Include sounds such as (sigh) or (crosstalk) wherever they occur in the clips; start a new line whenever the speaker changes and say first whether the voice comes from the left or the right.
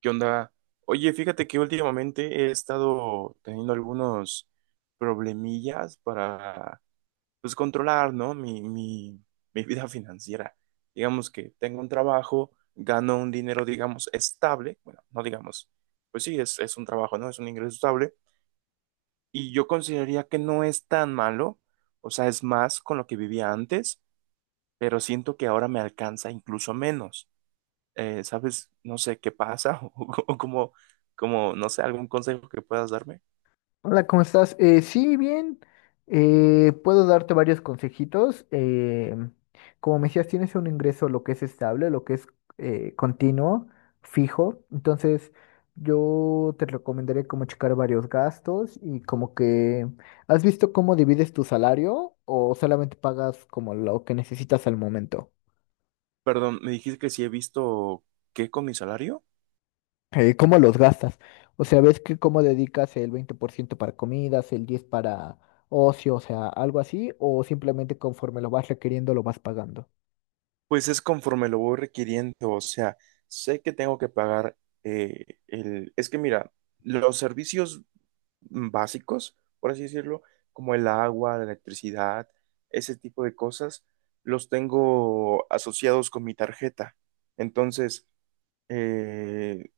right: ¿Qué onda? Oye, fíjate que últimamente he estado teniendo algunos problemillas para, pues, controlar, ¿no? Mi vida (laughs) financiera. Digamos que tengo un trabajo, gano un dinero, digamos, estable. Bueno, no digamos, pues sí, es un trabajo, ¿no? Es un ingreso estable. Y yo consideraría que no es tan malo, o sea, es más con lo que vivía antes, pero siento que ahora me alcanza incluso menos, ¿sabes? No sé qué pasa (laughs) o como, no sé, algún consejo que puedas darme.
left: Hola, ¿cómo estás? Sí, bien. Puedo darte varios consejitos. Como me decías, tienes un ingreso lo que es estable, lo que es continuo, fijo. Entonces, yo te recomendaría como checar varios gastos y como que, ¿has visto cómo divides tu salario o solamente pagas como lo que necesitas al momento?
right: Perdón, me dijiste que si he visto qué con mi salario.
left: Cómo los gastas. O sea, ves que cómo dedicas el 20% para comidas, el 10 para ocio, o sea, algo así, o simplemente conforme lo vas requiriendo lo vas pagando.
right: Pues es conforme lo voy requiriendo, o sea, sé que tengo que pagar, el... Es que mira, los servicios básicos, por así decirlo, como el agua, la electricidad, ese tipo de cosas, los tengo asociados con mi tarjeta. Entonces, eh,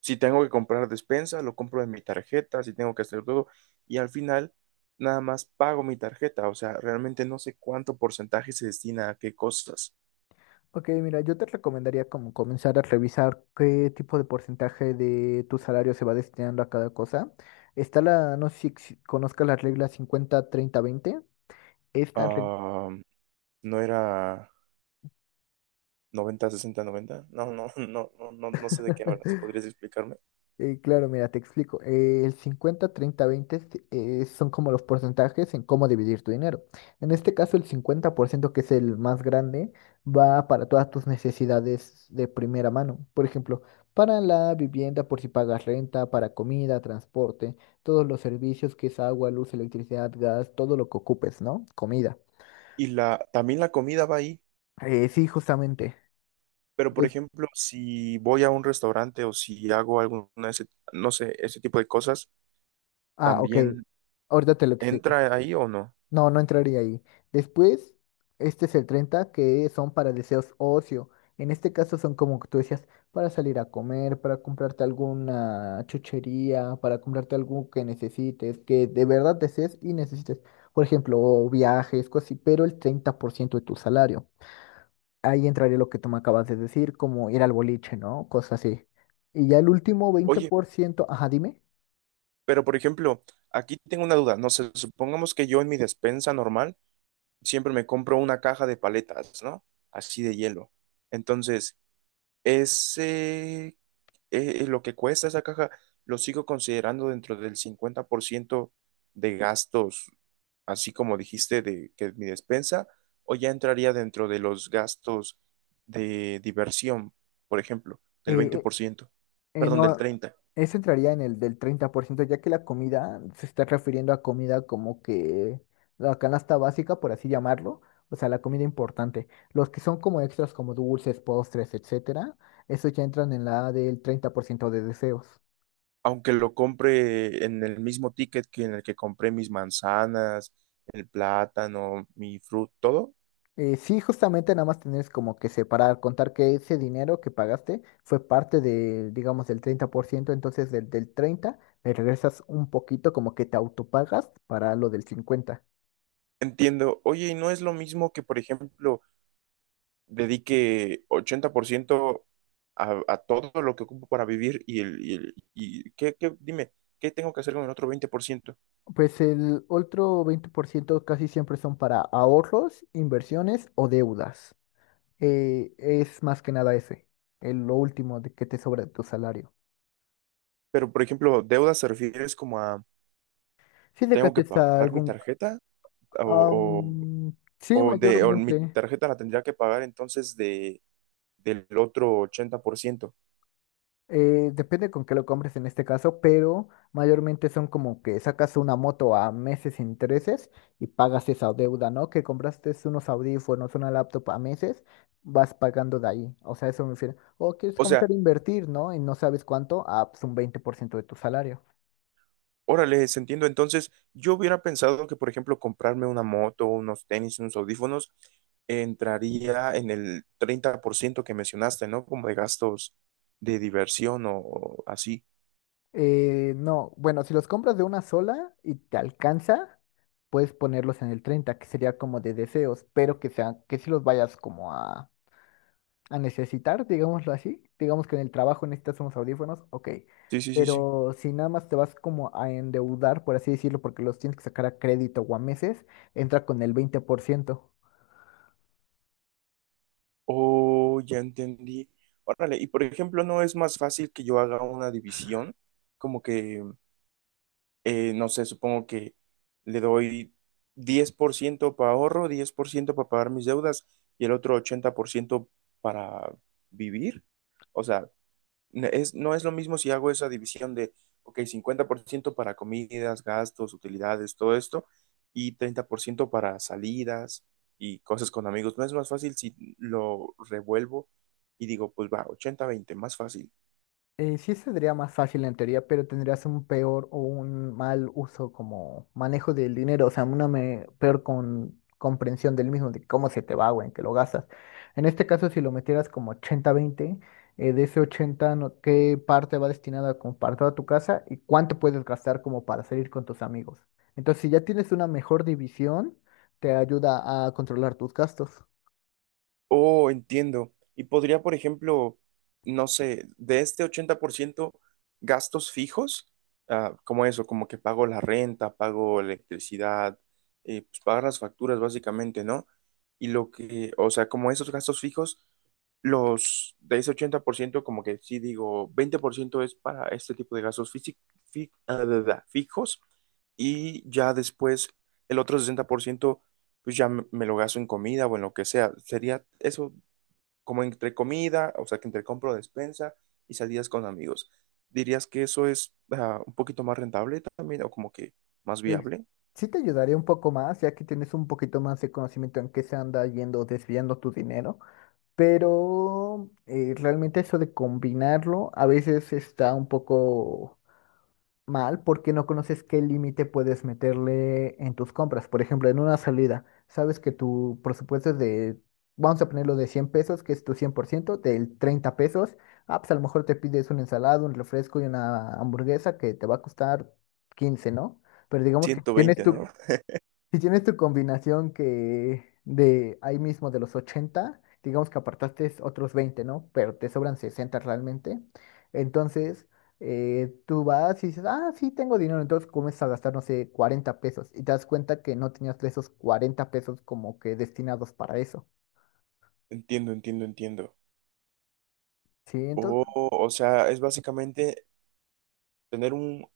right: si tengo que comprar despensa, lo compro de mi tarjeta, si tengo que hacer todo, y al final nada más pago mi tarjeta, o sea, realmente no sé cuánto porcentaje se destina a qué cosas.
left: Ok, mira, yo te recomendaría como comenzar a revisar qué tipo de porcentaje de tu salario se va destinando a cada cosa. Está la, no sé si conozcas la regla 50-30-20. Esta, re-
right: Ah, no era 90-60-90. No, no, (laughs) no, no, no, no sé de qué hablas.
left: (laughs)
right: ¿Podrías explicarme?
left: Claro, mira, te explico. El 50, 30, 20, son como los porcentajes en cómo dividir tu dinero. En este caso, el 50% que es el más grande, va para todas tus necesidades de primera mano. Por ejemplo, para la vivienda, por si pagas renta, para comida, transporte, todos los servicios que es agua, luz, electricidad, gas, todo lo que ocupes, ¿no? Comida.
right: Y la, también la comida va ahí,
left: Sí, justamente.
right: pero por
left: Es-
right: ejemplo, si voy a un restaurante o si hago alguna, no sé, ese tipo de cosas,
left: Ah, ok.
right: ¿también
left: Ahorita te lo explico.
right: entra ahí o no?
left: No, no entraría ahí. Después, este es el 30 que son para deseos ocio. En este caso son como tú decías, para salir a comer, para comprarte alguna chuchería, para comprarte algo que necesites, que de verdad desees y necesites. Por ejemplo, viajes, cosas así, pero el 30% de tu salario. Ahí entraría lo que tú me acabas de decir, como ir al boliche, ¿no? Cosas así. Y ya el último veinte
right: Oye,
left: por ciento, ajá, dime.
right: pero, por ejemplo, aquí tengo una duda. No sé, supongamos que yo en mi despensa normal siempre me compro una caja de paletas, ¿no? Así de hielo. Entonces, ese, lo que cuesta esa caja, lo sigo considerando dentro del 50% de gastos, así como dijiste, de que es mi despensa, o ya entraría dentro de los gastos de diversión, por ejemplo, del veinte
left: Eh,
right: por ciento. Perdón,
left: No,
right: del treinta.
left: eso entraría en el del 30% ya que la comida se está refiriendo a comida como que la canasta básica, por así llamarlo, o sea, la comida importante. Los que son como extras, como dulces, postres, etcétera, esos ya entran en la del 30% de deseos.
right: Aunque lo compre en el mismo ticket que en el que compré mis manzanas, el plátano, mi fruta, todo,
left: Sí, justamente nada más tienes como que separar, contar que ese dinero que pagaste fue parte de, digamos, del 30% entonces del 30 le regresas un poquito, como que te autopagas para lo del 50.
right: entiendo. Oye, y no es lo mismo que, por ejemplo, dedique 80% a todo lo que ocupo para vivir y el y ¿qué, dime, ¿qué tengo que hacer con el otro 20%?
left: Pues el otro 20% casi siempre son para ahorros, inversiones o deudas. Es más que nada ese, el, lo último de que te sobra de tu salario.
right: Pero, por ejemplo, deudas se refieres como a,
left: Si le
right: ¿tengo que
left: gastes a
right: pagar mi
left: algún.
right: tarjeta? O,
left: am, sí,
right: o, o mi
left: mayormente.
right: tarjeta la tendría que pagar entonces de del otro 80%.
left: Depende con qué lo compres en este caso, pero mayormente son como que sacas una moto a meses sin intereses y pagas esa deuda, ¿no? Que compraste unos audífonos, una laptop a meses, vas pagando de ahí. O sea, eso me refiero. O quieres
right: O sea,
left: comenzar a invertir, ¿no? Y no sabes cuánto, ah, pues un 20% de tu salario.
right: órale, les entiendo. Entonces, yo hubiera pensado que, por ejemplo, comprarme una moto, unos tenis, unos audífonos, entraría en el 30% que mencionaste, ¿no? Como de gastos de diversión o así.
left: No, bueno, si los compras de una sola y te alcanza, puedes ponerlos en el 30 que sería como de deseos, pero que sean, que si los vayas como a necesitar, digámoslo así. Digamos que en el trabajo necesitas unos audífonos, ok.
right: Sí, sí, sí, sí.
left: Pero si nada más te vas como a endeudar, por así decirlo, porque los tienes que sacar a crédito o a meses, entra con el 20%.
right: Oh, ya entendí. Órale, y por ejemplo, ¿no es más fácil que yo haga una división? Como que, no sé, supongo que le doy 10% para ahorro, 10% para pagar mis deudas y el otro 80% para vivir. O sea, no es lo mismo si hago esa división de, ok, 50% para comidas, gastos, utilidades, todo esto, y 30% para salidas y cosas con amigos. ¿No es más fácil si lo revuelvo y digo, pues va, 80-20, más fácil?
left: Sí sería más fácil en teoría, pero tendrías un peor o un mal uso como manejo del dinero, o sea, una peor con comprensión del mismo, de cómo se te va o en qué lo gastas. En este caso, si lo metieras como 80-20, de ese 80, ¿qué parte va destinada a compartir a tu casa y cuánto puedes gastar como para salir con tus amigos? Entonces, si ya tienes una mejor división, te ayuda a controlar tus gastos.
right: Oh, entiendo. Y podría, por ejemplo, no sé, de este 80% gastos fijos, ah, como eso, como que pago la renta, pago electricidad, pues pagar las facturas básicamente, ¿no? Y lo que, o sea, como esos gastos fijos, los de ese 80%, como que sí digo, 20% es para este tipo de gastos ah, da, da, da, fijos, y ya después el otro 60% pues ya me lo gasto en comida o en lo que sea. Sería eso como entre comida, o sea, que entre compro despensa y salidas con amigos. ¿Dirías que eso es, ah, un poquito más rentable también o como que más
left: Pues
right: viable?
left: sí te ayudaría un poco más, ya que tienes un poquito más de conocimiento en qué se anda yendo, desviando tu dinero, pero realmente eso de combinarlo a veces está un poco mal porque no conoces qué límite puedes meterle en tus compras. Por ejemplo, en una salida, sabes que tu presupuesto es de, vamos a ponerlo de 100 pesos, que es tu 100% del 30 pesos, ah, pues a lo mejor te pides una ensalada, un refresco y una hamburguesa que te va a costar 15, ¿no? Pero digamos que tienes
right: 120, ¿no?
left: si tienes tu combinación que de ahí mismo de los 80 digamos que apartaste otros 20, ¿no? Pero te sobran 60 realmente. Entonces, tú vas y dices, ah, sí, tengo dinero. Entonces comienzas a gastar, no sé, 40 pesos. Y te das cuenta que no tenías esos 40 pesos como que destinados para eso.
right: Entiendo, entiendo, entiendo.
left: Sí,
right: O,
left: entonces
right: o sea, es básicamente tener un,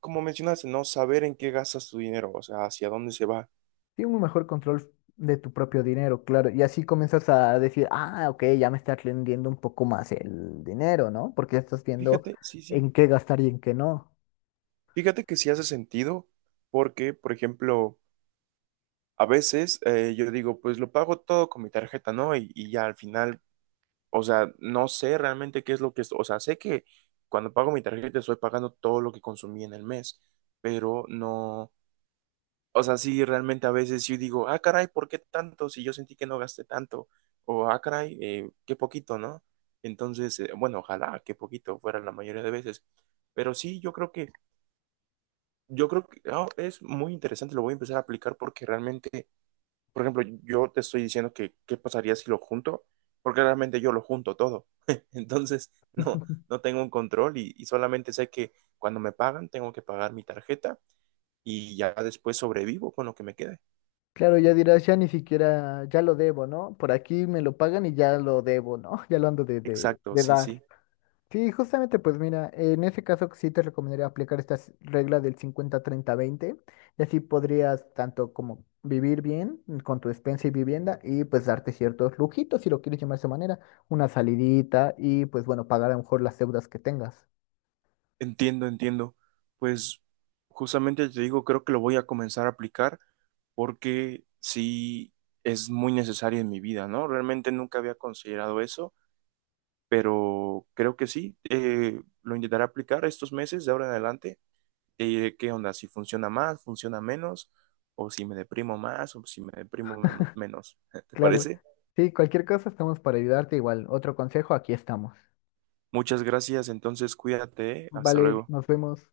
right: como mencionaste, no saber en qué gastas tu dinero, o sea, hacia dónde se va.
left: tiene un mejor control de tu propio dinero, claro. Y así comienzas a decir, ah, ok, ya me está rindiendo un poco más el dinero, ¿no? Porque ya estás viendo
right: Fíjate, sí, sí.
left: en qué gastar y en qué no.
right: Fíjate que sí hace sentido porque, por ejemplo, a veces, yo digo, pues lo pago todo con mi tarjeta, ¿no? Y ya al final, o sea, no sé realmente qué es lo que es, o sea, sé que cuando pago mi tarjeta estoy pagando todo lo que consumí en el mes, pero no, o sea, sí, realmente a veces yo digo, ah, caray, ¿por qué tanto? Si yo sentí que no gasté tanto, o ah, caray, qué poquito, ¿no? Entonces, bueno, ojalá que poquito fuera la mayoría de veces, pero sí, yo creo que, ah, es muy interesante, lo voy a empezar a aplicar porque realmente... Por ejemplo, yo te estoy diciendo que qué pasaría si lo junto, porque realmente yo lo junto todo. (laughs) Entonces, no, no tengo un control y solamente sé que cuando me pagan tengo que pagar mi tarjeta y ya después sobrevivo con lo que me quede.
left: Claro, ya dirás, ya ni siquiera, ya lo debo, ¿no? Por aquí me lo pagan y ya lo debo, ¿no? (laughs) Ya lo ando de,
right: Exacto, sí, sí.
left: dar. Sí, justamente, pues mira, en ese caso sí te recomendaría aplicar esta regla del 50-30-20 y así podrías tanto como vivir bien con tu despensa y vivienda y pues darte ciertos lujitos, si lo quieres llamar de esa manera, una salidita y pues bueno, pagar a lo mejor las deudas que tengas.
right: Entiendo, entiendo. Pues justamente te digo, creo que lo voy a comenzar a aplicar porque sí es muy necesario en mi vida, ¿no? Realmente nunca había considerado eso, pero creo que sí, lo intentaré aplicar estos meses de ahora en adelante y diré qué onda, si funciona más, funciona menos, o si me deprimo más, o si me deprimo menos. (laughs) ¿Te
left: Claro,
right: parece?
left: sí, cualquier cosa estamos para ayudarte igual. Otro consejo, aquí estamos.
right: Muchas gracias, entonces cuídate, ¿eh? Hasta
left: Vale,
right: luego.
left: nos vemos.